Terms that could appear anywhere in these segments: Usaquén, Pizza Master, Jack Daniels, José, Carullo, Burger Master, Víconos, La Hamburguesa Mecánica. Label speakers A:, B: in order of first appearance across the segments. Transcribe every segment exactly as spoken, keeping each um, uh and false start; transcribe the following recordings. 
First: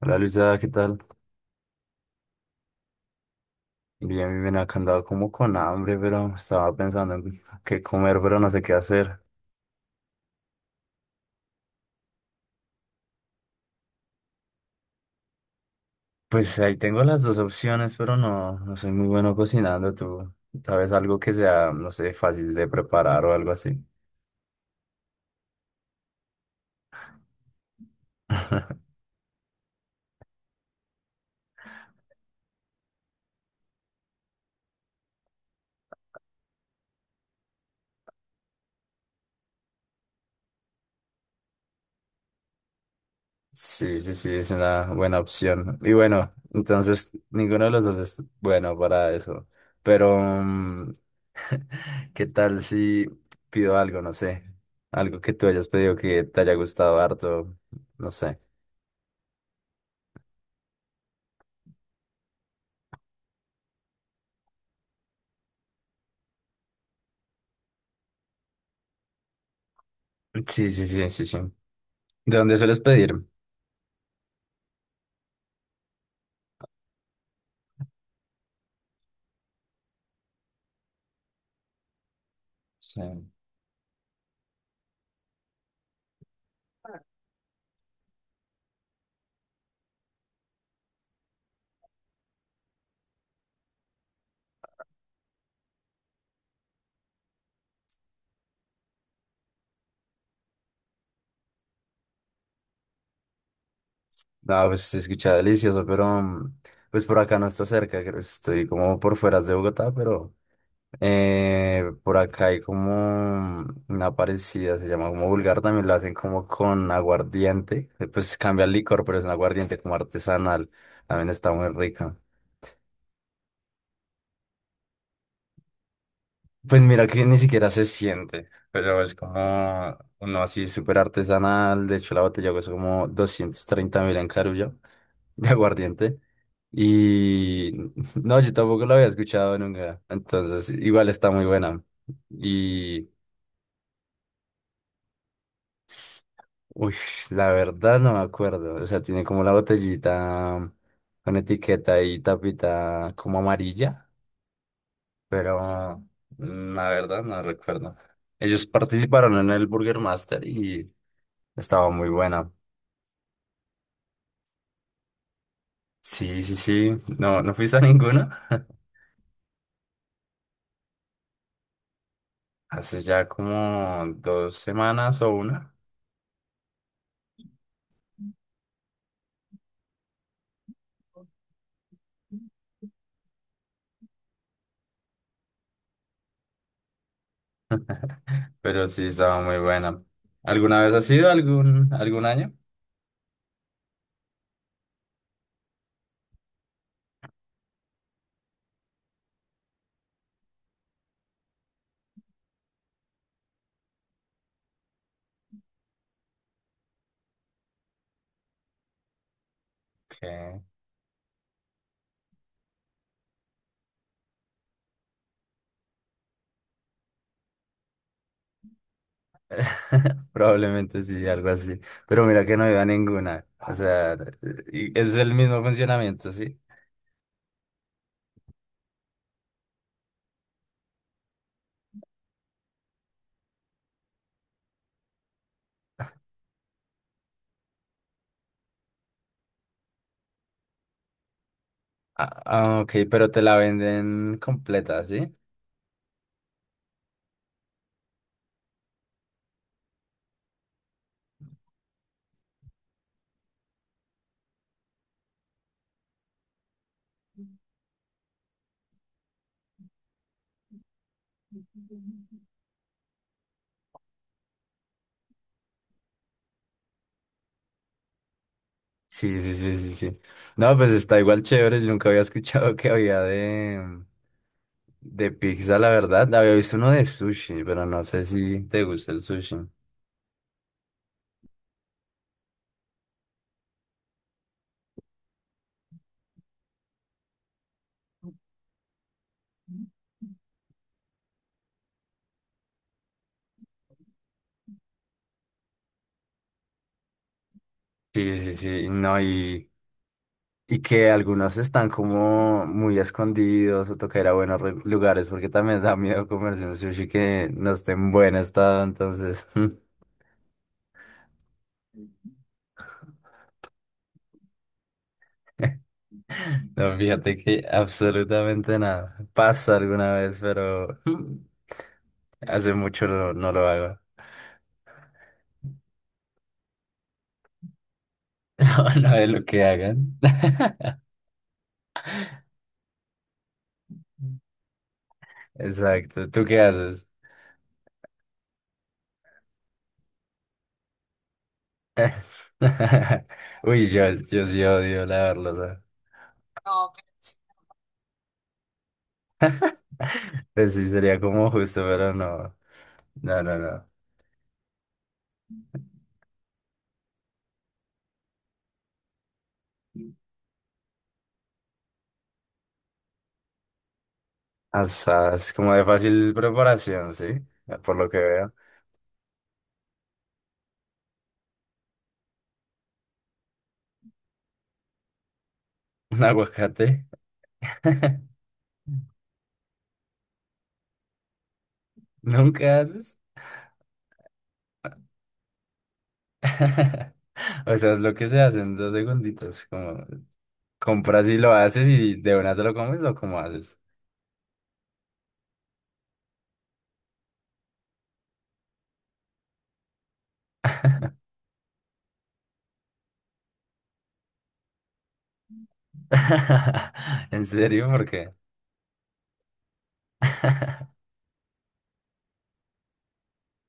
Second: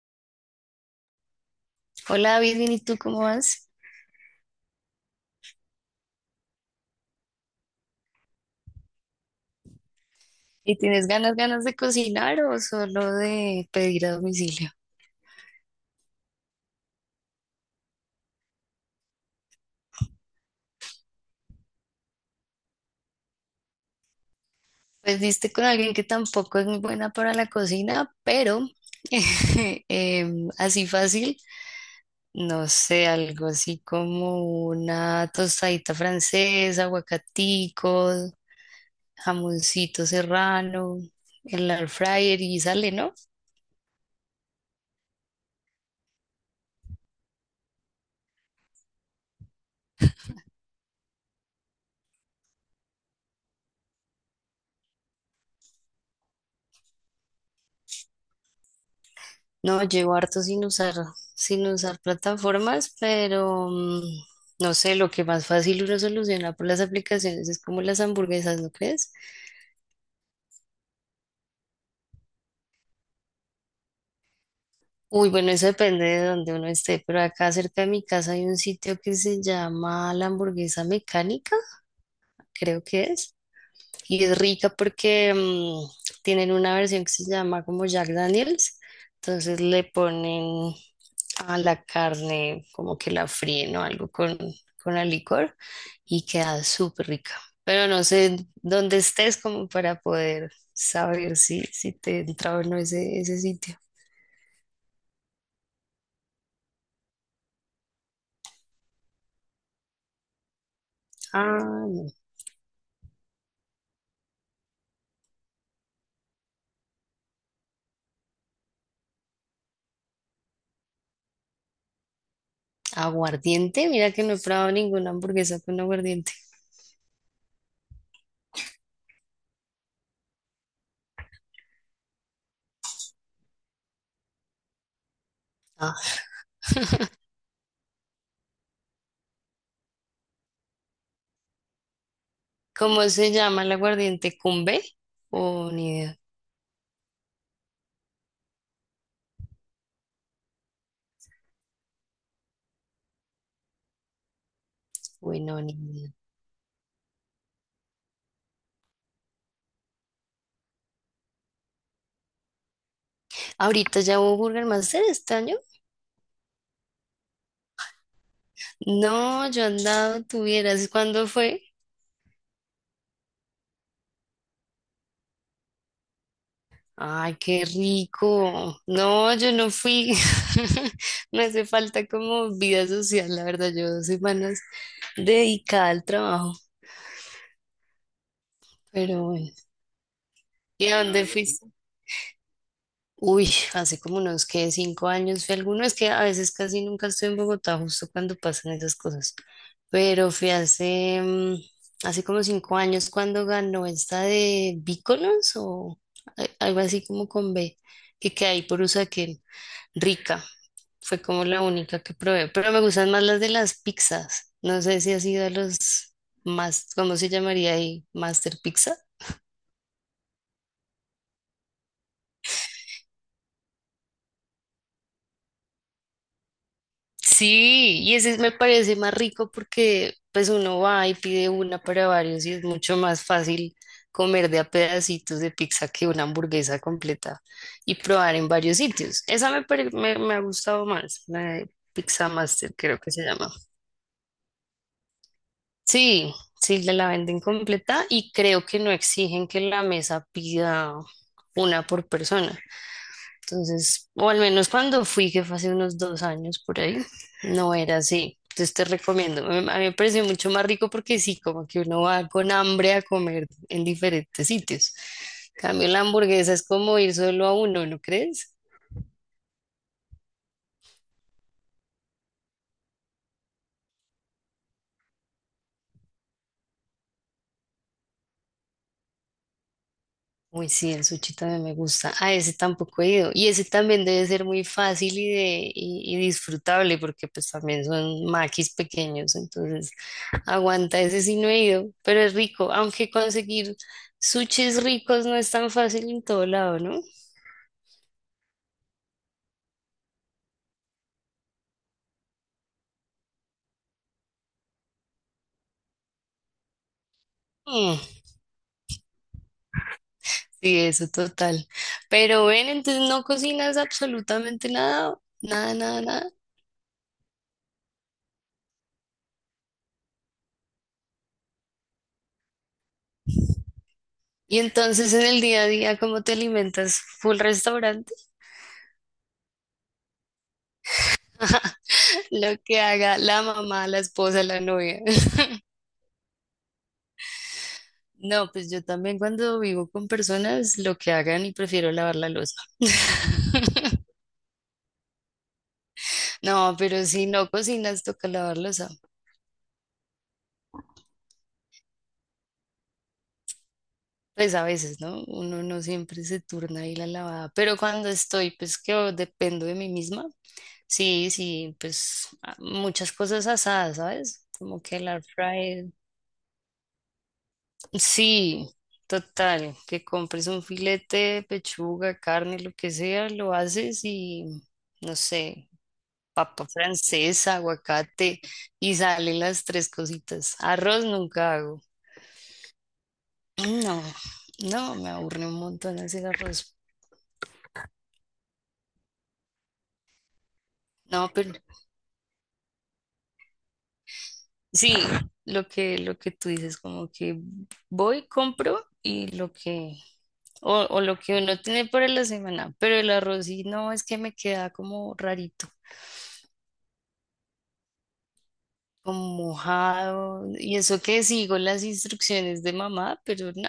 A: Hola Luisa, ¿qué tal?
B: Hola David, bien, ¿y tú cómo vas?
A: Bien, bien, bien, acá andaba como con hambre, pero estaba pensando en qué comer, pero no sé qué hacer.
B: ¿Y tienes ganas, ganas de cocinar o solo de pedir a domicilio?
A: Pues ahí tengo las dos opciones, pero no, no soy muy bueno cocinando. ¿Tú sabes algo que sea, no sé, fácil de preparar o algo así?
B: Pues diste con alguien que tampoco es muy buena para la cocina, pero em, así fácil, no sé, algo así como una tostadita francesa, aguacatico, jamoncito serrano, el air fryer y sale, ¿no?
A: Sí, sí, sí, es una buena opción. Y bueno, entonces ninguno de los dos es bueno para eso. Pero, mm, ¿qué tal si pido algo, no sé? Algo que tú hayas pedido que te haya gustado harto, no sé.
B: No, llevo harto sin usar, sin usar plataformas, pero mm, no sé, lo que más fácil uno soluciona por las aplicaciones es como las hamburguesas, ¿no crees?
A: Sí, sí, sí, sí, sí. ¿De dónde sueles pedir?
B: Uy, bueno, eso depende de donde uno esté, pero acá cerca de mi casa hay un sitio que se llama La Hamburguesa Mecánica, creo
A: Sí.
B: que es, y es rica porque mm, tienen una versión que se llama como Jack Daniels, entonces le ponen a la carne, como que la fríen o algo con, con el licor y queda súper rica. Pero no sé dónde estés como para poder saber si, si te entra o no ese, ese sitio.
A: No, pues se escucha delicioso, pero mm, pues por acá no está cerca, creo que estoy como por fuera de Bogotá, pero
B: Ah,
A: eh,
B: no.
A: por acá hay como mm, una parecida, se llama como vulgar, también la hacen como con aguardiente, eh, pues cambia el licor, pero es un aguardiente como artesanal, también está muy rica.
B: Aguardiente, mira que no he probado ninguna hamburguesa con aguardiente.
A: Pues mira que ni siquiera se siente, pero es como uno así súper artesanal. De hecho, la botella cuesta como doscientos treinta mil en Carullo de
B: Ah,
A: aguardiente. Y no, yo tampoco la había escuchado nunca. Entonces, igual está muy buena.
B: ¿cómo
A: Y,
B: se llama el aguardiente? ¿Cumbe? Oh, ni idea.
A: uy, la verdad no me acuerdo. O sea, tiene como la botellita con etiqueta y tapita como amarilla,
B: Uy, no, ni
A: pero
B: idea.
A: mm, la verdad no recuerdo. Ellos participaron en el Burger Master y estaba muy buena.
B: Ahorita ya hubo Burger Master este año.
A: Sí, sí, sí. No, ¿no fuiste a ninguna?
B: No, yo andaba, tuvieras. ¿Cuándo fue?
A: Hace ya como dos semanas o una.
B: Ay, qué rico. No, yo no fui. Me hace falta como vida social, la verdad. Yo dos semanas dedicada al trabajo,
A: Pero sí,
B: pero
A: estaba
B: bueno.
A: muy buena. ¿Alguna
B: ¿Y
A: vez
B: a
A: has
B: dónde
A: ido
B: fuiste?
A: algún, algún año?
B: Uy, hace como unos que cinco años fui a alguno. Es que a veces casi nunca estoy en Bogotá, justo cuando pasan esas cosas. Pero fui hace, mm, hace como cinco años cuando ganó esta de Víconos o a- algo así como con B, que queda ahí por Usaquén, rica.
A: Que
B: Fue como la única que probé, pero me gustan más las de las pizzas. No sé si ha sido a los más, ¿cómo se llamaría ahí? Master Pizza.
A: probablemente sí, algo así. Pero mira que no iba a ninguna. O sea, y- es el mismo funcionamiento, ¿sí?
B: Sí, y ese me parece más rico porque pues uno va y pide una para varios y es mucho más fácil comer de a pedacitos de pizza que una hamburguesa completa y probar en varios sitios. Esa me, pare- me, me ha gustado más, la de Pizza
A: Ah,
B: Master
A: ah, ok,
B: creo que se
A: pero te
B: llama.
A: la venden completa, ¿sí?
B: Sí, sí, la la venden completa y creo que no exigen que la mesa pida una por persona. Entonces, o al menos cuando fui, que fue hace unos dos años por ahí, no era así. Entonces te recomiendo. A mí a mí me pareció mucho más rico porque sí, como que uno va con hambre a comer en diferentes sitios. En cambio, la hamburguesa es como ir solo a uno, ¿no crees?
A: Sí, sí, sí, sí, sí. No, pues está igual chévere. Yo nunca había escuchado que había de, De pizza, la verdad, había visto uno de sushi, pero no sé si te gusta el sushi.
B: Uy, sí, el sushi también me gusta. Ah, ese tampoco he ido. Y ese también debe ser muy fácil y, de, y, y disfrutable porque pues también son maquis pequeños, entonces aguanta, ese sí no he ido, pero es rico, aunque conseguir sushis ricos no es tan fácil en todo lado, ¿no?
A: Sí, sí, sí, no, y, y que algunos están como muy escondidos o toca ir a buenos re- lugares porque también da miedo comerse un sushi que no esté
B: Mm,
A: en buen estado, entonces,
B: sí, eso total. Pero ven, entonces no cocinas absolutamente nada, nada, nada, nada.
A: no, fíjate que absolutamente nada. Pasa alguna vez, pero hace mucho no, no lo hago.
B: Y entonces en el día a día, ¿cómo te alimentas? ¿Full restaurante?
A: No, no es lo que hagan.
B: Lo que haga la mamá, la esposa, la novia.
A: Exacto, ¿tú qué haces?
B: No, pues yo también cuando vivo con personas, lo que hagan y prefiero lavar la losa.
A: Uy, yo, yo sí odio lavarlos, ¿ah?
B: No, pero si no cocinas, toca lavar losa.
A: Pues sí, sería como justo, pero no. No, no, no.
B: Pues a veces, ¿no? Uno no siempre se turna ahí la lavada. Pero cuando estoy, pues que dependo de mí misma. Sí, sí, pues a- muchas cosas asadas, ¿sabes? Como
A: O
B: que el air
A: sea, es como de
B: fryer.
A: fácil preparación, ¿sí? Por lo que veo.
B: Sí, total, que compres un filete, pechuga, carne, lo que sea, lo haces y, no sé,
A: Un
B: papa
A: aguacate.
B: francesa, aguacate y salen las tres cositas. Arroz nunca hago.
A: Nunca haces.
B: Mm, no, no, me aburre un montón hacer arroz.
A: O sea, es lo que se hace en dos segunditos. Como compras
B: No,
A: y lo
B: pero
A: haces y de una te lo comes o cómo haces.
B: sí, lo que, lo que tú dices, como que voy, compro y lo que, o, o lo que uno tiene para la semana, pero el arroz sí, no, es que me queda como rarito.
A: ¿En serio? ¿Por qué?
B: Como mojado. Y eso que sigo las instrucciones de mamá, pero no,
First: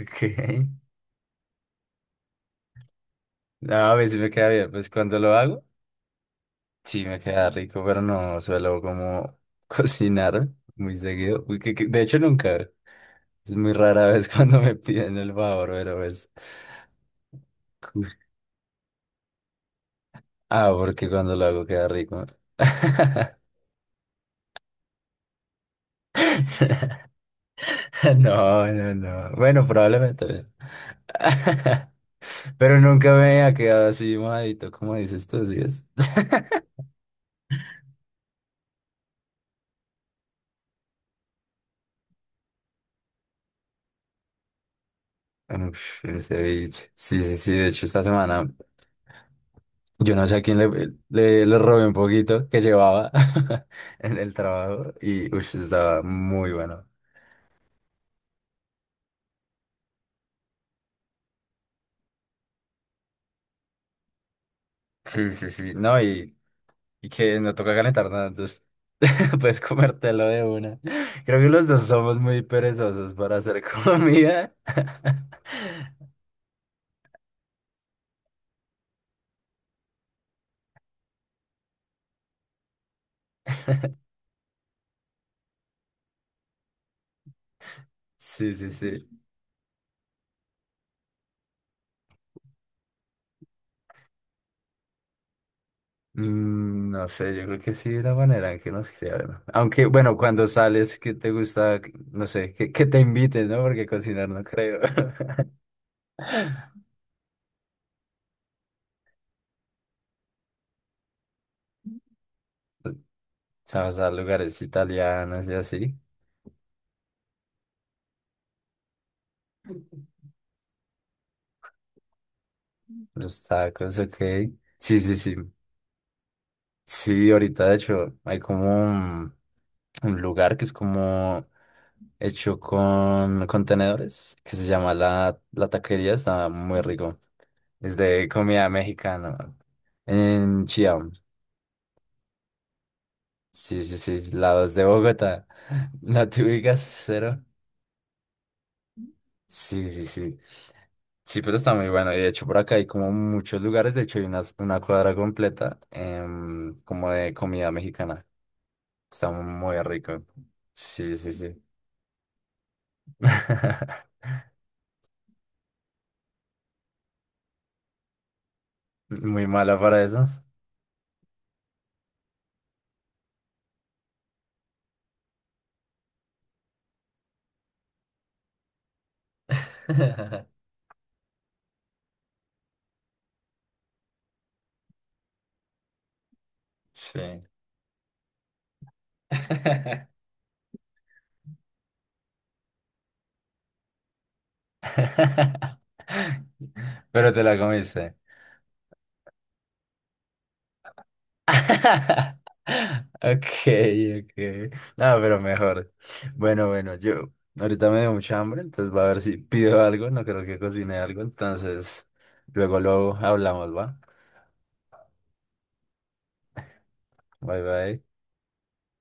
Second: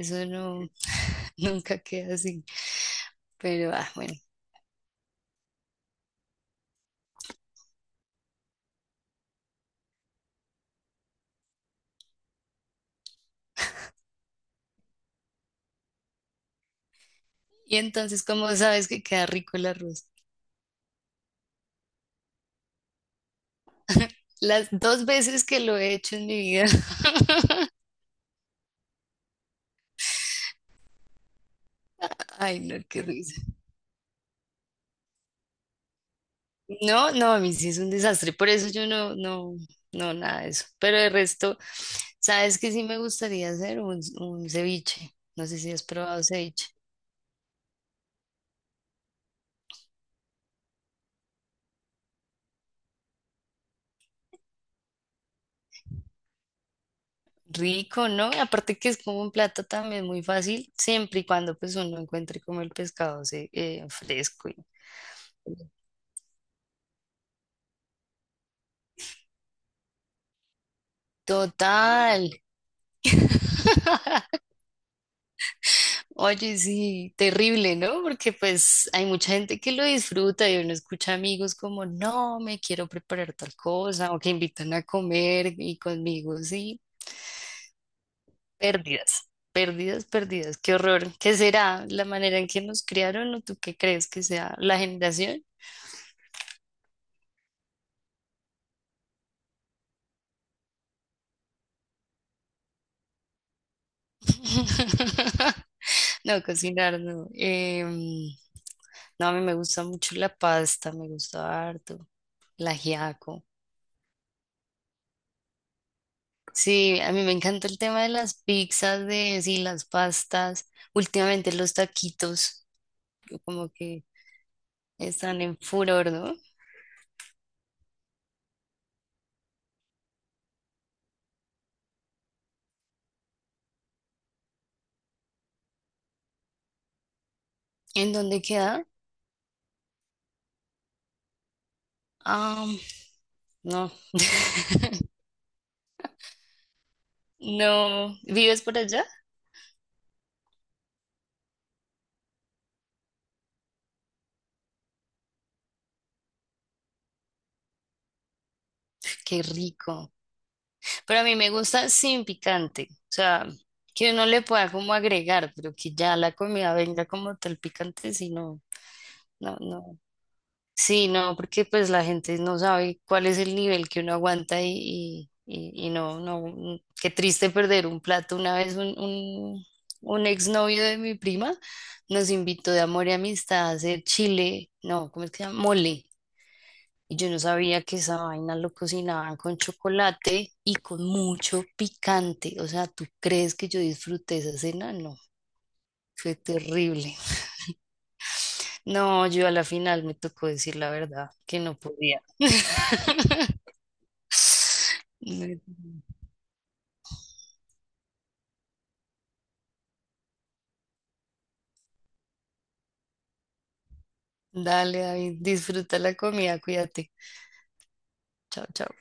A: Ok.
B: no, nunca queda así. Pero
A: No,
B: ah,
A: a mí
B: bueno.
A: sí me queda bien. Pues cuando lo hago. Sí, me queda rico, pero no suelo como cocinar muy seguido. Uy, que- que- de hecho, nunca. Es muy rara vez cuando me piden el favor, pero es...
B: Y entonces, ¿cómo sabes que queda rico el arroz?
A: Ah, porque cuando lo hago queda rico.
B: Las dos veces que lo he hecho en mi vida,
A: No, no, no. Bueno, probablemente.
B: ay, no,
A: Pero
B: qué
A: nunca
B: risa.
A: me ha quedado así mojadito, como dices tú, ¿sí es?
B: No, no, a mí sí es un desastre, por eso yo no, no, no, nada de eso. Pero el resto, ¿sabes qué sí me gustaría hacer? Un, un ceviche. No sé si has
A: Uf, el
B: probado ceviche.
A: ceviche. Sí, sí, sí. De hecho, esta semana. Yo no sé a quién le, le, le robé un poquito que llevaba en el trabajo y ush, estaba muy bueno.
B: Rico, ¿no? Aparte que es como un plato también muy fácil, siempre y cuando pues uno encuentre como el pescado se- eh, fresco. y-
A: Sí, sí, sí. No, y, y que no toca calentar nada, entonces puedes comértelo de una. Creo que los dos somos
B: Total.
A: muy perezosos para hacer comida.
B: Oye, sí, terrible, ¿no? Porque pues hay mucha gente que lo disfruta y uno escucha amigos como, no, me quiero preparar tal cosa o que invitan a comer y conmigo, sí,
A: Sí, sí, sí.
B: pérdidas, pérdidas, pérdidas, qué horror. ¿Qué será la manera en que nos criaron o tú qué crees que sea la generación?
A: Mm, no sé, yo creo que sí, la manera en que nos criaron. Aunque, bueno, cuando sales, que te gusta, no sé, que, que te inviten, ¿no? Porque cocinar no creo.
B: No, cocinar no. Em, no, a mí me gusta mucho la pasta, me gusta harto, el ajiaco.
A: Sabes a lugares italianos y así.
B: Sí, a mí me encanta el tema de las pizzas, de sí, las pastas. Últimamente los taquitos, que
A: Los
B: como
A: tacos,
B: que
A: ok. Sí, sí, sí.
B: están en furor, ¿no?
A: Sí, ahorita de hecho hay como un, un lugar que es como hecho con contenedores que se llama la, la taquería. Está muy rico. Es
B: ¿En
A: de
B: dónde
A: comida
B: queda?
A: mexicana. En Chiam.
B: Ah,
A: Sí,
B: no.
A: sí, sí. Lados de Bogotá. ¿No te ubicas, cero?
B: No. ¿Vives por allá?
A: Sí, sí, sí. Sí, pero está muy bueno. Y de hecho, por acá hay como muchos lugares. De hecho, hay unas- una cuadra completa em, como de comida mexicana. Está
B: Qué
A: muy
B: rico.
A: rico. Sí,
B: Pero a
A: sí,
B: mí me
A: sí.
B: gusta sin picante. O sea, que uno le pueda como agregar, pero que ya la comida venga como tal picante, sino
A: Muy
B: No,
A: mala
B: no.
A: para esos.
B: Sí, no, porque pues la gente no sabe cuál es el nivel que uno aguanta y, y, y- y no, no, mm, qué triste perder un plato. Una vez un, un, un, exnovio de mi prima nos invitó de amor y amistad a hacer chile, no, ¿cómo es que se llama? Mole. Y yo no
A: Sí.
B: sabía que esa vaina lo cocinaban con chocolate y con mucho picante. O sea, ¿tú crees que yo disfruté esa cena? No, fue terrible.
A: Pero te la comiste.
B: No, yo a la final me tocó decir la verdad, que no podía.
A: Okay, okay. No, pero mejor. Bueno, bueno, yo ahorita me dio mucha hambre, entonces va a ver si pido algo, no creo que cocine algo, entonces luego luego hablamos, ¿va?
B: Dale, David, disfruta la comida, cuídate.
A: Bye bye.
B: Chao, chao.